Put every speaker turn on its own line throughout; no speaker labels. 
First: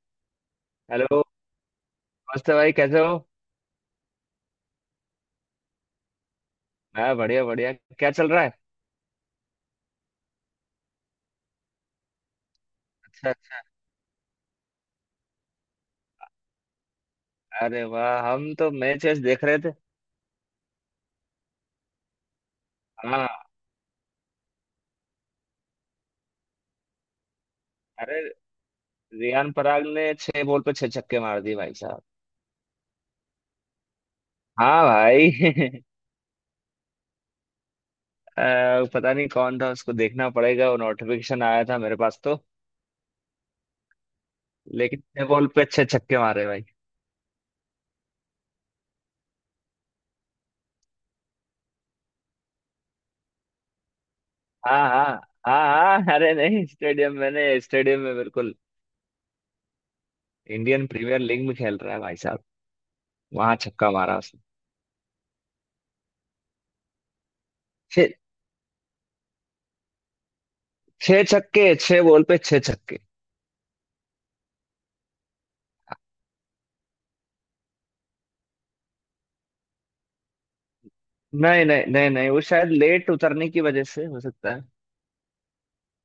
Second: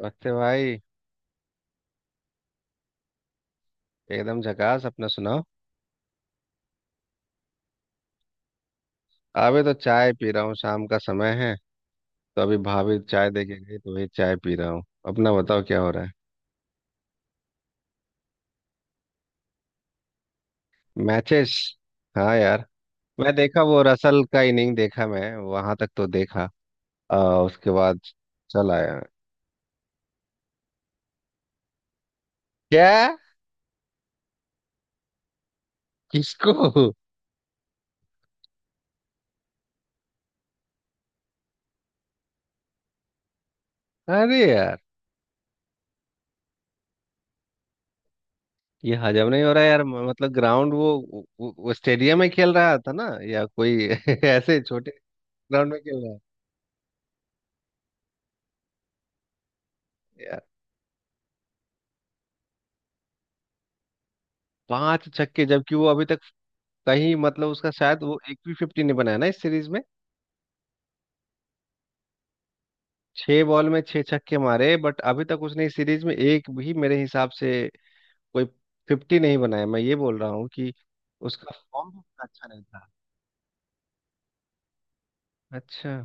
नमस्ते भाई।
हेलो। नमस्ते भाई, कैसे हो?
एकदम झकास, अपना सुनाओ।
मैं बढ़िया बढ़िया। क्या चल रहा है?
अभी तो चाय पी रहा हूँ, शाम का समय है। तो अभी भाभी चाय दे
अच्छा।
के गई तो वही चाय पी रहा हूँ। अपना बताओ क्या हो रहा है।
अच्छा, अरे वाह, हम तो मैच वैच देख रहे थे।
मैचेस। हाँ यार।
हाँ।
मैं देखा वो रसल का इनिंग देखा, मैं वहां तक तो देखा। आ, उसके बाद
अरे,
चल आया।
रियान पराग ने छह बॉल पे छह छक्के मार दिए भाई साहब।
क्या।
हाँ भाई।
किसको।
पता नहीं कौन था, उसको देखना पड़ेगा। वो नोटिफिकेशन आया था मेरे पास तो।
अरे यार,
लेकिन छह बॉल पे छह छक्के मारे भाई।
ये हजम नहीं हो रहा यार, मतलब ग्राउंड, वो स्टेडियम में खेल रहा था ना। या कोई ऐसे
हाँ
छोटे
हाँ।
ग्राउंड में
हाँ
खेल
हाँ,
रहा
अरे नहीं, स्टेडियम, मैंने स्टेडियम में बिल्कुल।
है यार।
इंडियन प्रीमियर लीग में खेल रहा है भाई साहब। वहां छक्का मारा उसने।
5 छक्के, जबकि वो अभी तक कहीं, मतलब उसका शायद
छह।
वो एक भी फिफ्टी नहीं बनाया ना इस सीरीज में।
छह छक्के, छह बॉल पे छह छक्के।
6 बॉल में 6 छक्के मारे, बट अभी तक उसने इस सीरीज में एक भी मेरे हिसाब से कोई फिफ्टी नहीं बनाया। मैं ये बोल रहा हूँ कि उसका
नहीं नहीं
फॉर्म भी
नहीं
उतना
नहीं, वो
अच्छा नहीं
शायद
था।
लेट उतरने की वजह से हो सकता है।
अच्छा।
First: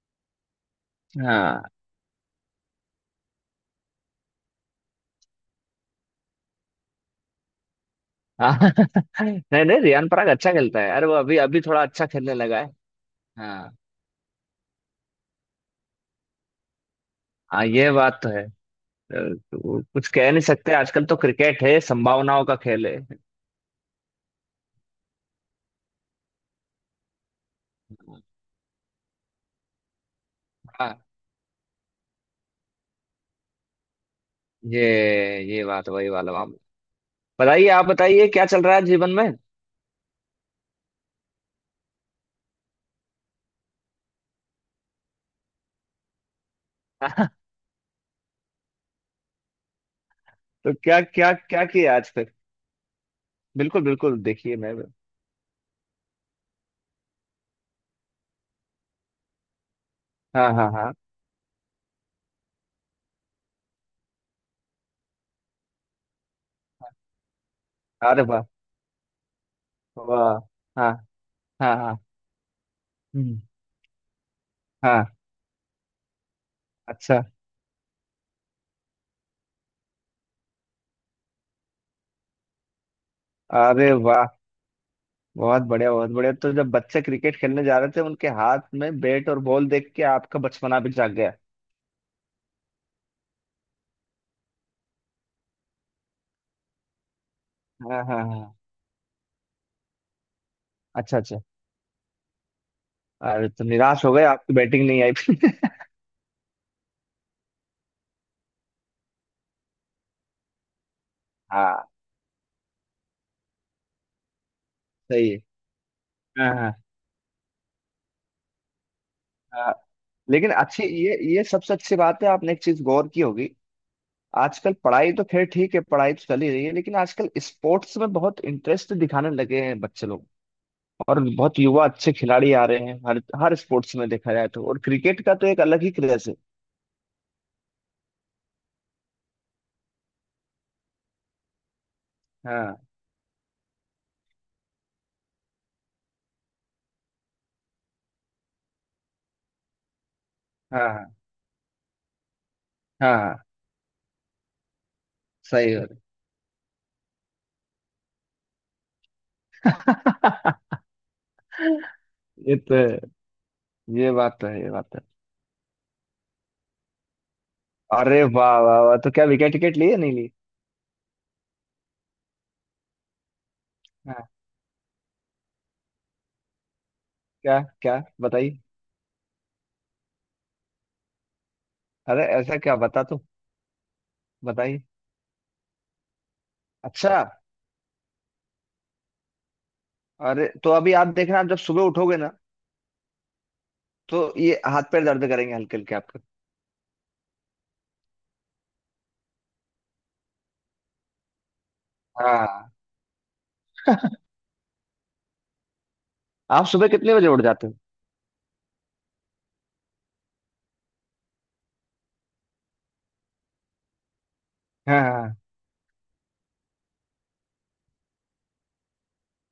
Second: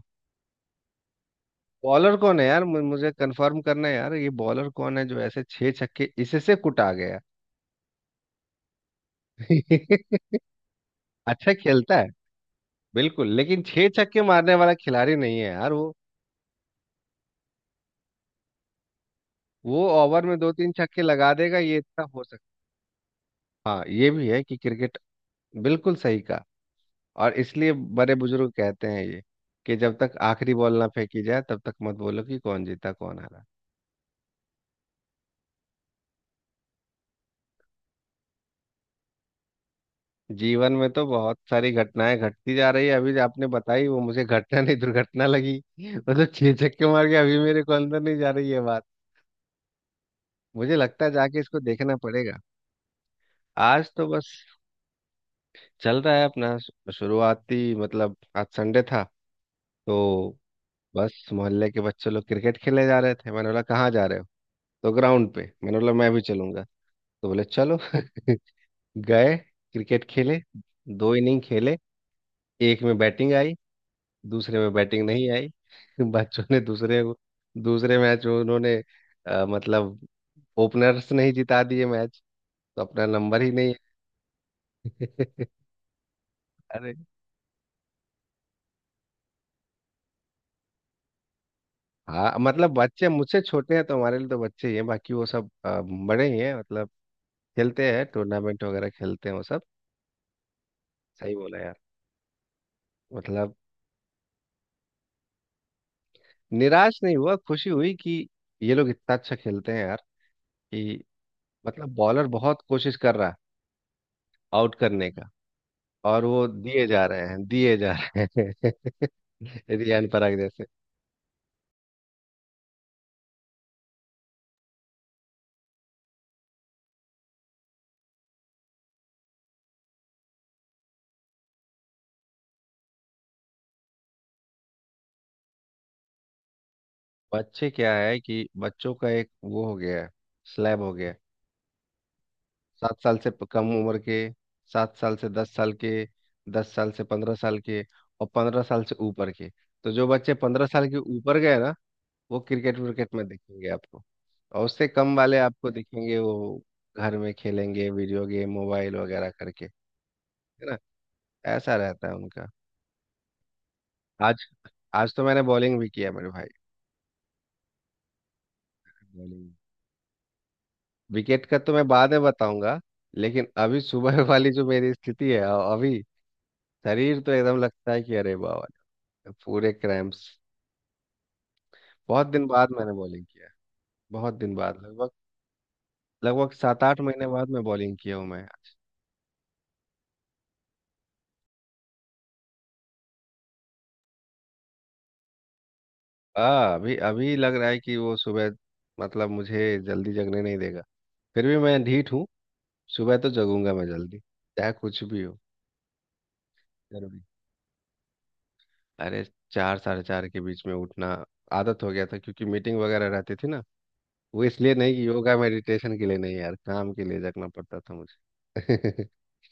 हाँ।
बॉलर कौन है यार, मुझे कंफर्म करना है यार, ये बॉलर कौन है जो ऐसे 6 छक्के इसे से कुटा गया।
हाँ। नहीं नहीं, रियान पराग अच्छा खेलता है यार। वो अभी
अच्छा
अभी थोड़ा
खेलता
अच्छा
है
खेलने लगा है।
बिल्कुल, लेकिन
हाँ।
6 छक्के मारने वाला खिलाड़ी नहीं है यार वो।
हाँ ये बात तो है। अ,
वो
वो कुछ
ओवर
कह
में
नहीं
दो तीन
सकते,
छक्के
आजकल तो
लगा देगा,
क्रिकेट
ये
है,
इतना हो
संभावनाओं
सकता।
का खेल है।
हाँ ये भी है कि क्रिकेट, बिल्कुल सही कहा। और इसलिए बड़े बुजुर्ग कहते हैं ये, कि जब तक आखिरी बॉल ना
हाँ।
फेंकी जाए तब तक मत बोलो कि कौन जीता कौन हारा।
ये ये बात वही वाला मामला। बताइए, आप बताइए क्या चल रहा है जीवन में।
जीवन में तो बहुत सारी घटनाएं घटती जा रही है। अभी जो आपने बताई वो मुझे घटना नहीं दुर्घटना लगी वो तो 6 छक्के मार के अभी मेरे को अंदर नहीं जा रही है बात।
तो
मुझे
क्या
लगता है
क्या
जाके इसको
क्या किया
देखना
आज फिर?
पड़ेगा।
बिल्कुल
आज तो
बिल्कुल,
बस
देखिए मैं।
चल रहा है अपना, शुरुआती, मतलब आज संडे था। तो
हाँ हाँ हाँ।
बस मोहल्ले के बच्चे लोग क्रिकेट खेलने जा रहे थे। मैंने बोला कहाँ जा रहे हो। तो ग्राउंड पे। मैंने बोला मैं भी चलूंगा। तो बोले चलो
अरे वाह
गए, क्रिकेट
वाह।
खेले,
हाँ
2 इनिंग
हाँ
खेले।
हाँ।
एक में बैटिंग
हम्म।
आई, दूसरे में
हाँ।
बैटिंग नहीं आई बच्चों ने दूसरे
अच्छा।
दूसरे मैच में उन्होंने मतलब ओपनर्स नहीं जिता दिए मैच। तो अपना नंबर ही नहीं
अरे वाह,
है
बहुत बढ़िया बहुत बढ़िया। तो जब
अरे
बच्चे क्रिकेट खेलने जा रहे थे उनके हाथ में बैट और बॉल देख के आपका बचपना भी जाग गया।
हाँ, मतलब बच्चे मुझसे छोटे हैं तो हमारे लिए तो बच्चे ही हैं, बाकी वो सब बड़े ही हैं। मतलब खेलते
हाँ
हैं,
हाँ हाँ।
टूर्नामेंट वगैरह खेलते हैं वो सब।
अच्छा
सही
अच्छा।
बोला यार।
अरे,
मतलब
तो निराश हो गए, आपकी बैटिंग नहीं आई फिर?
निराश नहीं हुआ, खुशी हुई कि ये लोग इतना अच्छा खेलते हैं यार कि,
हाँ।
मतलब बॉलर बहुत कोशिश कर रहा है आउट करने
सही
का,
है।
और वो
हाँ हाँ।
दिए जा रहे हैं, दिए जा रहे हैं
हाँ।
रियान पराग
लेकिन
जैसे।
अच्छी ये सबसे अच्छी बात है, आपने एक चीज गौर की होगी। आजकल पढ़ाई तो खैर ठीक है, पढ़ाई तो चल ही रही है, लेकिन आजकल स्पोर्ट्स में बहुत इंटरेस्ट दिखाने लगे हैं बच्चे लोग। और बहुत युवा अच्छे खिलाड़ी आ रहे हैं, हर हर स्पोर्ट्स में देखा जाए तो, और क्रिकेट का तो एक अलग ही क्रेज है।
बच्चे क्या है कि बच्चों का एक वो हो गया है, स्लैब हो गया है।
हाँ
सात साल से कम उम्र के, 7 साल से दस साल के, 10 साल से 15 साल के, और 15 साल से ऊपर के। तो जो बच्चे 15 साल के
हाँ।
ऊपर गए ना, वो क्रिकेट विकेट
हाँ
में
हाँ।
दिखेंगे आपको। और उससे कम वाले आपको
सही बात।
दिखेंगे वो घर में खेलेंगे वीडियो गेम मोबाइल वगैरह करके। है ना, ऐसा रहता है उनका।
ये तो है। ये बात तो है। ये बात तो
आज तो मैंने बॉलिंग भी किया मेरे भाई।
है। अरे वाह वाह वाह, तो क्या
बॉलिंग
विकेट टिकट ली या नहीं ली?
विकेट का तो मैं बाद में बताऊंगा, लेकिन अभी सुबह
हाँ।
वाली जो मेरी स्थिति है, अभी शरीर तो एकदम
क्या
लगता
क्या
है कि अरे
बताइए?
बाबा, पूरे क्रैम्प्स।
अरे
बहुत दिन
ऐसा
बाद
क्या
मैंने
बता तो।
बॉलिंग किया। बहुत दिन
बताइए।
बाद, लगभग लगभग सात आठ
अच्छा।
महीने बाद मैं बॉलिंग किया हूँ मैं।
अरे, तो अभी आप देखना, आप जब सुबह उठोगे ना, तो ये हाथ पैर दर्द करेंगे, हल्के हल्के आपके।
आ अभी अभी लग रहा है कि वो सुबह, मतलब मुझे जल्दी जगने नहीं देगा। फिर भी मैं ढीठ हूँ,
हाँ।
सुबह तो जगूंगा मैं जल्दी चाहे कुछ भी
आप सुबह
हो।
कितने बजे उठ जाते हो?
अरे 4 साढ़े 4 के बीच में उठना आदत हो गया था क्योंकि मीटिंग वगैरह रहती थी ना। वो इसलिए नहीं
हाँ
कि
हाँ।
योगा मेडिटेशन के लिए, नहीं यार, काम के लिए जगना पड़ता था मुझे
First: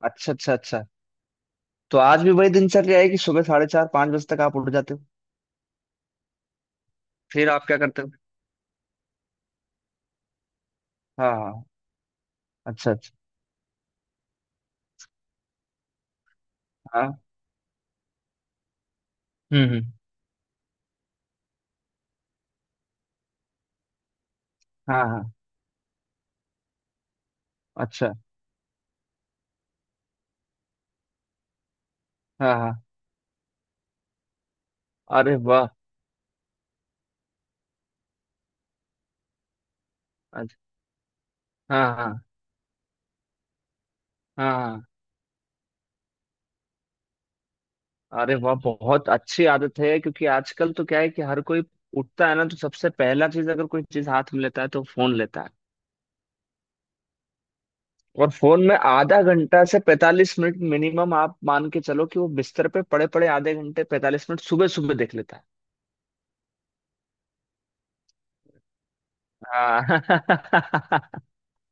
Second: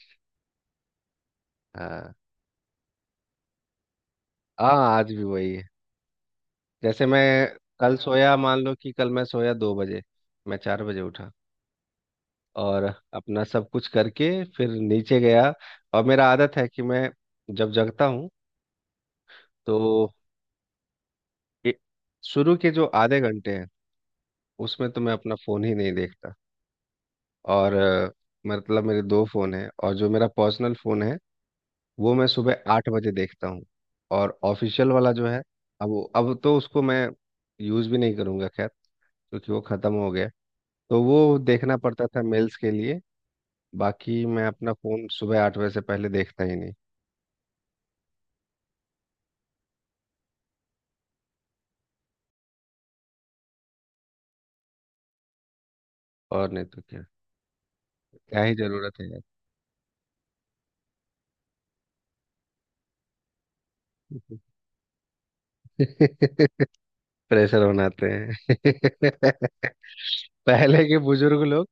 अच्छा अच्छा अच्छा। तो
हाँ।
आज भी वही दिनचर्या है कि सुबह साढ़े चार पाँच बजे तक आप उठ
हाँ,
जाते हो?
आज भी वही है। जैसे मैं
फिर आप क्या
कल
करते हो?
सोया, मान लो कि कल मैं सोया 2 बजे, मैं 4 बजे
हाँ
उठा।
हाँ।
और
अच्छा अच्छा।
अपना सब कुछ करके फिर नीचे गया। और मेरा आदत है कि मैं
हाँ।
जब जगता हूँ
हम्म।
तो ए- शुरू के जो आधे घंटे हैं उसमें तो
हाँ
मैं
हाँ।
अपना फोन ही नहीं। और
अच्छा।
मतलब मेरे दो फ़ोन हैं, और जो मेरा पर्सनल फ़ोन है वो मैं
हाँ
सुबह
हाँ।
8 बजे देखता हूँ। और ऑफिशियल वाला जो
अरे
है,
वाह।
अब तो उसको मैं यूज़ भी नहीं करूँगा खैर, क्योंकि वो ख़त्म हो गया। तो वो देखना
हाँ
पड़ता
हाँ
था मेल्स के लिए। बाकी मैं अपना
हाँ।
फ़ोन सुबह 8 बजे से पहले देखता ही नहीं।
अरे वाह, बहुत अच्छी आदत है, क्योंकि आजकल तो क्या है कि हर कोई उठता है ना, तो सबसे पहला चीज अगर कोई चीज हाथ में लेता है तो फोन लेता है।
और नहीं तो क्या,
और
क्या ही
फोन में
ज़रूरत है
आधा
यार
घंटा से 45 मिनट मिनिमम, आप मान के चलो कि वो बिस्तर पे पड़े पड़े आधे घंटे 45 मिनट सुबह सुबह देख लेता है।
प्रेशर बनाते हैं पहले के
हाँ।
बुजुर्ग लोग,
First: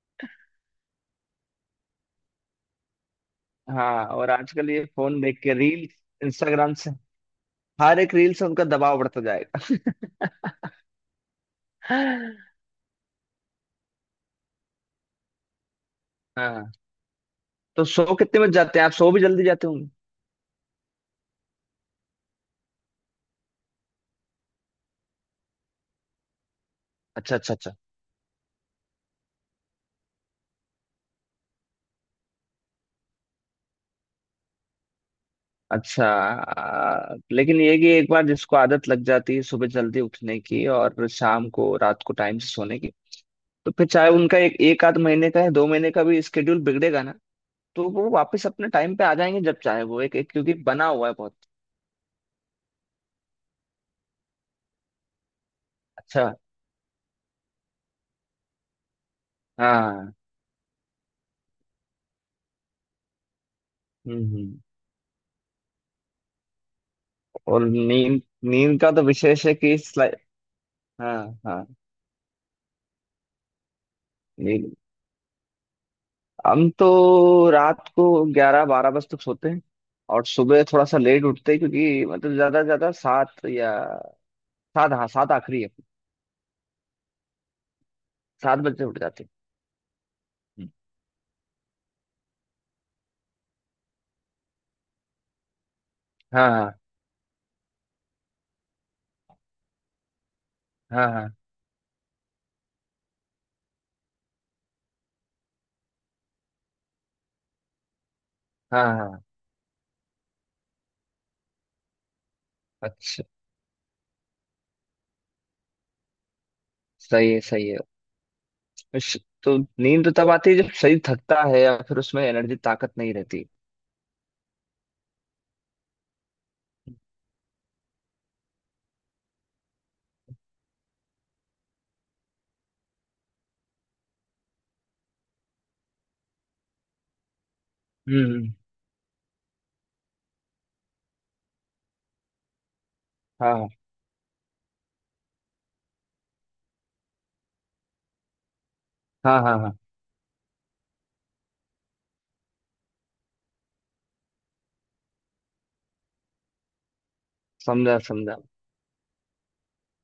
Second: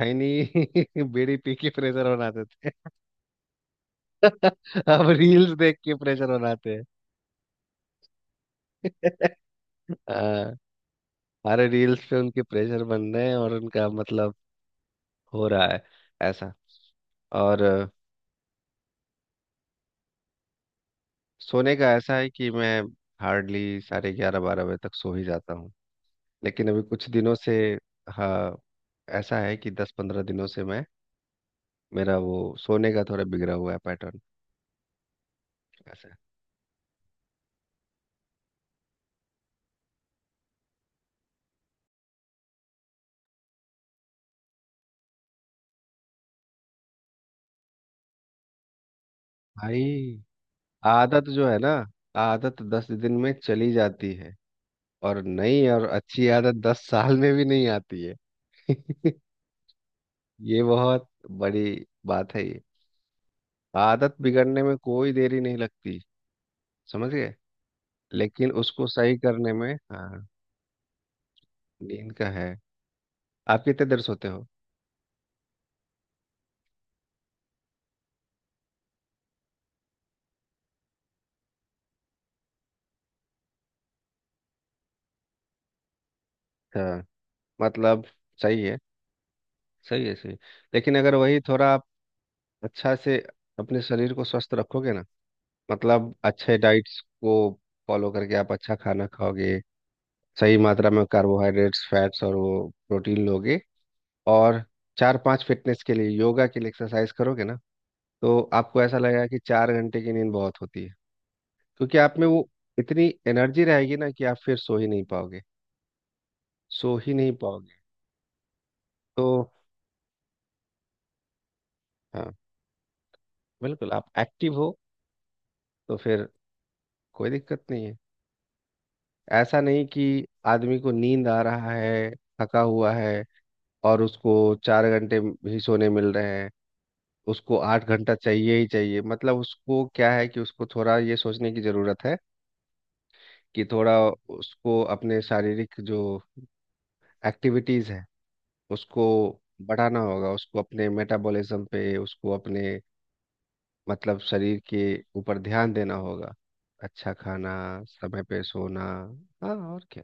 है नहीं बीड़ी पी के प्रेशर बनाते थे
हाँ, और आजकल ये
अब
फोन देख
रील्स
के
देख
रील।
के प्रेशर बनाते
इंस्टाग्राम
हैं
से। हर एक रील से उनका दबाव बढ़ता जाएगा।
हाँ, अरे रील्स पे उनके प्रेशर बन रहे हैं, और उनका मतलब हो रहा है ऐसा।
हाँ।
और
तो सो कितने बज जाते हैं? आप सो भी जल्दी जाते होंगे?
सोने का ऐसा है कि मैं हार्डली साढ़े 11 12 बजे तक सो ही जाता हूँ। लेकिन अभी कुछ दिनों
अच्छा अच्छा
से,
अच्छा।
हाँ, ऐसा है कि 10-15 दिनों से मैं, मेरा वो सोने का थोड़ा बिगड़ा हुआ है पैटर्न,
अच्छा,
ऐसा है।
लेकिन ये कि एक बार जिसको आदत लग जाती है सुबह जल्दी उठने की और शाम को रात को टाइम से सोने की, तो फिर चाहे उनका एक एक आध महीने का है, दो महीने का भी स्केड्यूल बिगड़ेगा ना। तो वो वापस अपने टाइम पे आ जाएंगे जब चाहे वो
भाई
एक, एक, क्योंकि बना हुआ है
आदत
बहुत।
जो है ना, आदत 10 दिन में चली जाती है, और नई और अच्छी
अच्छा।
आदत 10 साल में भी नहीं आती है
हाँ।
ये बहुत बड़ी बात है ये। आदत
हम्म हम्म।
बिगड़ने में कोई देरी नहीं लगती, समझ गए।
और नींद।
लेकिन
नींद
उसको
का तो
सही
विशेष
करने
है
में,
कि
हाँ।
हाँ। हाँ।
नींद का है, आप कितने देर सोते हो।
नींद। हम तो रात को ग्यारह बारह बजे तक सोते हैं। और सुबह थोड़ा सा लेट उठते हैं, क्योंकि मतलब ज्यादा से ज्यादा सात, या सात, हाँ सात आखिरी है।
अच्छा, मतलब
सात
सही है,
बजते उठ जाते।
सही है, सही है।
हम्म।
लेकिन अगर वही थोड़ा आप अच्छा से अपने शरीर को स्वस्थ रखोगे ना, मतलब
हाँ
अच्छे
हाँ
डाइट्स को फॉलो करके आप अच्छा खाना खाओगे, सही मात्रा में
हाँ हाँ
कार्बोहाइड्रेट्स फैट्स और वो प्रोटीन लोगे, और चार पांच फिटनेस के लिए योगा के लिए एक्सरसाइज करोगे ना, तो आपको
हाँ
ऐसा
हाँ।
लगेगा कि 4 घंटे की नींद बहुत होती है। क्योंकि आप में वो इतनी
अच्छा।
एनर्जी रहेगी ना कि आप फिर सो ही नहीं पाओगे सो ही नहीं
सही है सही
पाओगे
है।
तो
तो नींद तब आती है जब शरीर थकता है या फिर उसमें
हाँ,
एनर्जी ताकत नहीं रहती।
बिल्कुल, आप एक्टिव हो तो फिर कोई दिक्कत नहीं है। ऐसा नहीं कि आदमी को नींद आ रहा है, थका हुआ है, और उसको 4 घंटे ही सोने मिल रहे हैं। उसको 8 घंटा
हम्म।
चाहिए ही चाहिए, मतलब उसको क्या है कि उसको थोड़ा ये सोचने की जरूरत है कि
हाँ
थोड़ा उसको अपने शारीरिक जो एक्टिविटीज है उसको
हाँ हाँ हाँ।
बढ़ाना होगा। उसको अपने मेटाबॉलिज्म पे, उसको अपने मतलब शरीर के ऊपर ध्यान देना होगा। अच्छा खाना,
समझा
समय
समझा।
पे सोना, हाँ और क्या।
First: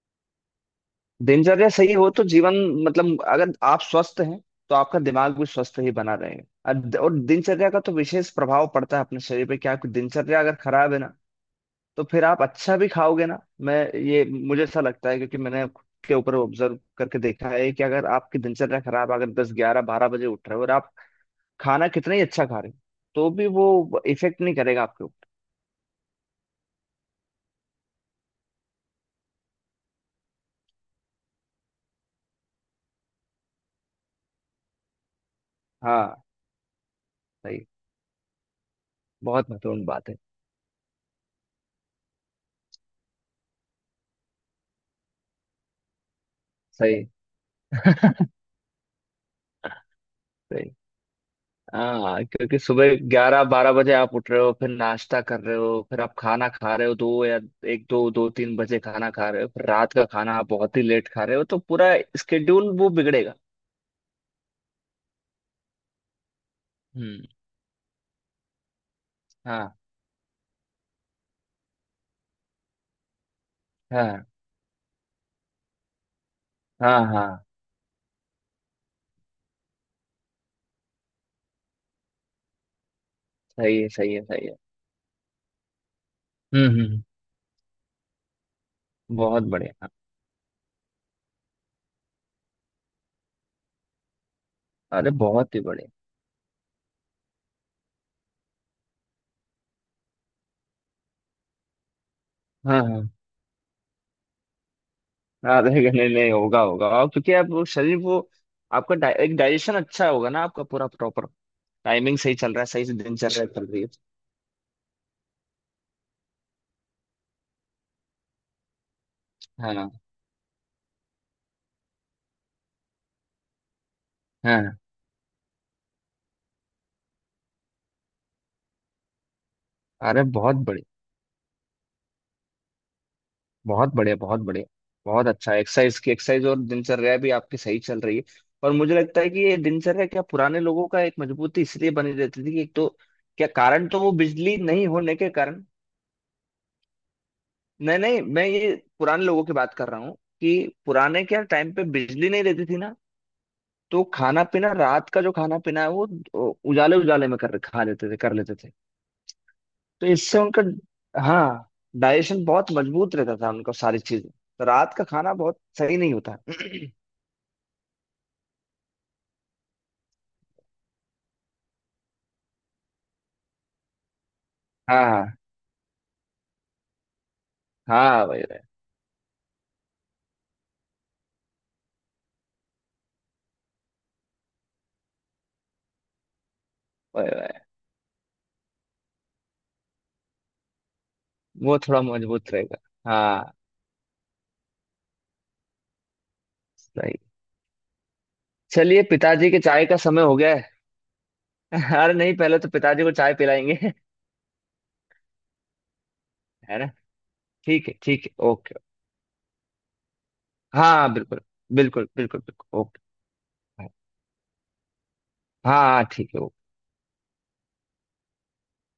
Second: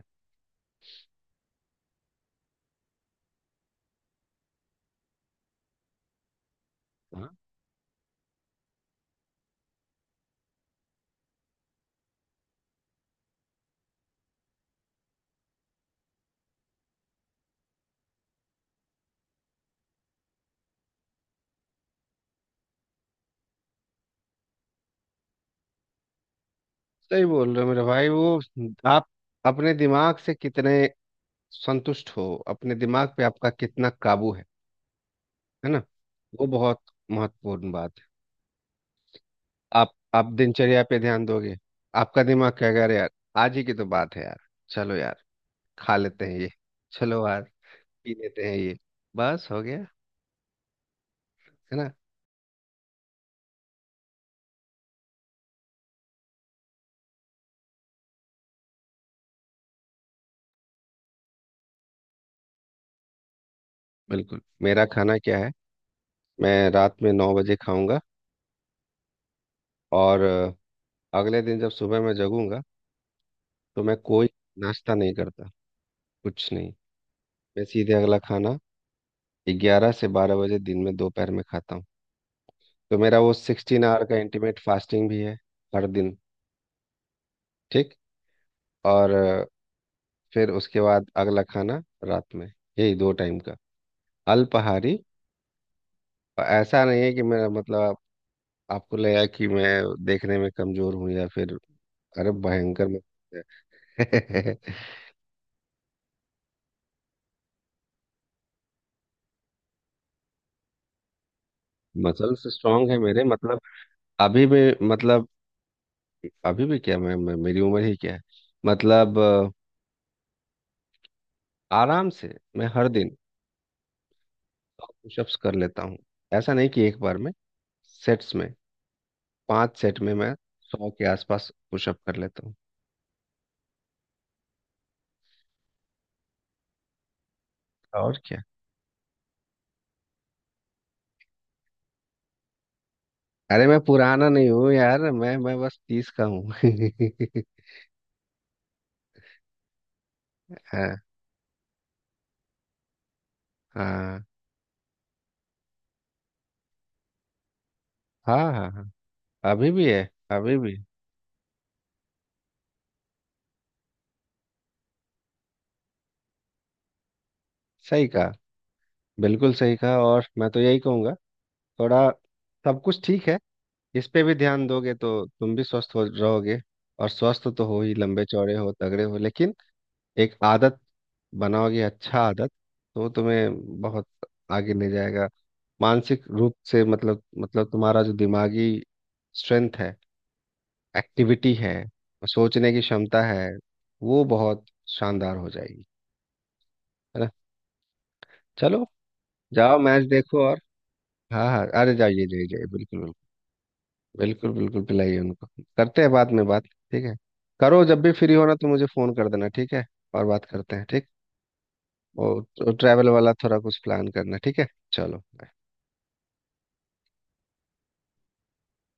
दिनचर्या सही हो तो जीवन, मतलब अगर आप स्वस्थ हैं, तो आपका दिमाग भी स्वस्थ ही बना रहेगा, और
हाँ
दिनचर्या का तो विशेष प्रभाव पड़ता है अपने शरीर पे। क्या आपकी दिनचर्या अगर खराब है ना, तो फिर आप अच्छा भी खाओगे ना। मैं, ये मुझे ऐसा लगता है, क्योंकि मैंने खुद के ऊपर ऑब्जर्व करके देखा है कि अगर आपकी दिनचर्या खराब, अगर दस ग्यारह बारह बजे उठ रहे हो और आप खाना कितना ही अच्छा खा रहे हो, तो भी वो इफेक्ट नहीं करेगा आपके ऊपर।
सही बोल रहे हो मेरे भाई, वो आप अपने दिमाग से कितने संतुष्ट हो, अपने दिमाग पे आपका कितना काबू है ना।
हाँ।
वो बहुत
सही।
महत्वपूर्ण बात है।
बहुत महत्वपूर्ण
आप
बात है।
आप दिनचर्या पे ध्यान दोगे, आपका दिमाग क्या कर यार, आज ही की तो बात है यार। चलो यार खा लेते हैं ये,
सही।
चलो यार पी लेते हैं ये, बस हो गया।
सही।
है ना।
हाँ, क्योंकि सुबह ग्यारह बारह बजे आप उठ रहे हो, फिर नाश्ता कर रहे हो, फिर आप खाना खा रहे हो दो, या एक दो दो तीन बजे खाना खा रहे हो, फिर रात का खाना आप बहुत ही लेट खा रहे हो, तो पूरा स्केड्यूल वो बिगड़ेगा।
बिल्कुल, मेरा खाना क्या है, मैं रात में
हम्म।
9 बजे खाऊंगा,
हाँ
और अगले दिन जब सुबह मैं जगूंगा तो मैं
हाँ
कोई नाश्ता नहीं करता, कुछ नहीं।
हाँ हाँ।
मैं सीधे अगला खाना 11 से 12 बजे दिन में दोपहर में खाता हूँ। तो मेरा वो
सही
सिक्सटीन
है
आवर
सही
का
है सही है।
इंटीमेट फास्टिंग भी है हर दिन।
हम्म।
ठीक, और
बहुत बढ़िया।
फिर उसके बाद अगला खाना रात में। यही दो टाइम का अल्पाहारी।
अरे बहुत ही बढ़िया।
और ऐसा नहीं है कि मेरा मतलब आपको लगा कि मैं देखने में कमजोर हूँ या फिर, अरे
हाँ
भयंकर
हाँ,
मत
आधे घंटे नहीं होगा होगा, और क्योंकि आप वो शरीर वो आपका एक डाइजेशन अच्छा होगा ना, आपका पूरा प्रॉपर टाइमिंग सही
मसल्स
चल रहा है, सही
स्ट्रांग
से
है मेरे,
दिनचर्या
मतलब
चल रही है।
अभी भी, मतलब अभी भी क्या मैं मेरी उम्र ही क्या है, मतलब
हाँ
आराम से मैं हर दिन
हाँ।
पुशअप्स कर लेता हूँ। ऐसा नहीं कि एक बार में, सेट्स में, 5 सेट में
अरे
मैं
बहुत
100
बढ़िया
के आसपास पुशअप कर लेता हूँ।
बहुत बढ़िया बहुत बढ़िया। बहुत अच्छा एक्सरसाइज। की एक्सरसाइज और दिनचर्या भी आपकी सही चल रही
और
है।
क्या।
और मुझे लगता है कि ये दिनचर्या क्या पुराने लोगों का एक मजबूती इसलिए बनी रहती थी कि एक तो क्या
अरे मैं
कारण, तो वो
पुराना नहीं
बिजली
हूँ
नहीं
यार,
होने के
मैं
कारण।
बस 30 का हूँ
नहीं नहीं, मैं ये पुराने लोगों की बात कर रहा हूँ कि
हाँ
पुराने क्या टाइम पे बिजली नहीं रहती थी ना। तो
हाँ
खाना पीना, रात का जो खाना पीना है वो उजाले उजाले में कर, खा लेते थे, कर
हाँ
लेते
हाँ
थे।
हाँ, अभी भी
तो
है,
इससे
अभी
उनका,
भी।
हाँ, डाइजेशन बहुत मजबूत रहता था उनका, सारी चीजें, तो रात का खाना बहुत सही नहीं होता।
सही कहा, बिल्कुल सही कहा। और मैं तो यही कहूँगा थोड़ा, सब कुछ ठीक है, इस पे भी ध्यान दोगे
हाँ
तो
हाँ
तुम भी स्वस्थ हो रहोगे। और स्वस्थ तो हो ही,
हाँ।
लंबे
वही
चौड़े
वही।
हो, तगड़े हो, लेकिन एक आदत बनाओगे अच्छा आदत, तो वो तुम्हें बहुत आगे ले जाएगा। मानसिक रूप से, मतलब
वही वही।
मतलब तुम्हारा जो दिमागी स्ट्रेंथ है, एक्टिविटी है,
वो थोड़ा मजबूत
सोचने
रहेगा।
की क्षमता है,
हाँ।
वो बहुत शानदार हो जाएगी।
सही।
है ना। चलो,
चलिए पिताजी के
जाओ
चाय का
मैच
समय हो
देखो
गया
और,
है।
हाँ हाँ अरे
अरे
जाइए
नहीं,
जाइए
पहले
जाइए।
तो पिताजी
बिल्कुल
को चाय पिलाएंगे।
बिल्कुल बिल्कुल बिल्कुल पिलाइए उनको। करते हैं बाद में बात।
है ना?
ठीक है, करो
ठीक है।
जब भी
ठीक
फ्री
है
हो ना तो
ओके।
मुझे फ़ोन कर देना ठीक है। और बात करते हैं ठीक।
हाँ बिल्कुल। बिल्कुल बिल्कुल
और
बिल्कुल ओके।
ट्रैवल वाला थोड़ा कुछ
हाँ,
प्लान करना ठीक है। चलो।
हाँ, ठीक है ओके।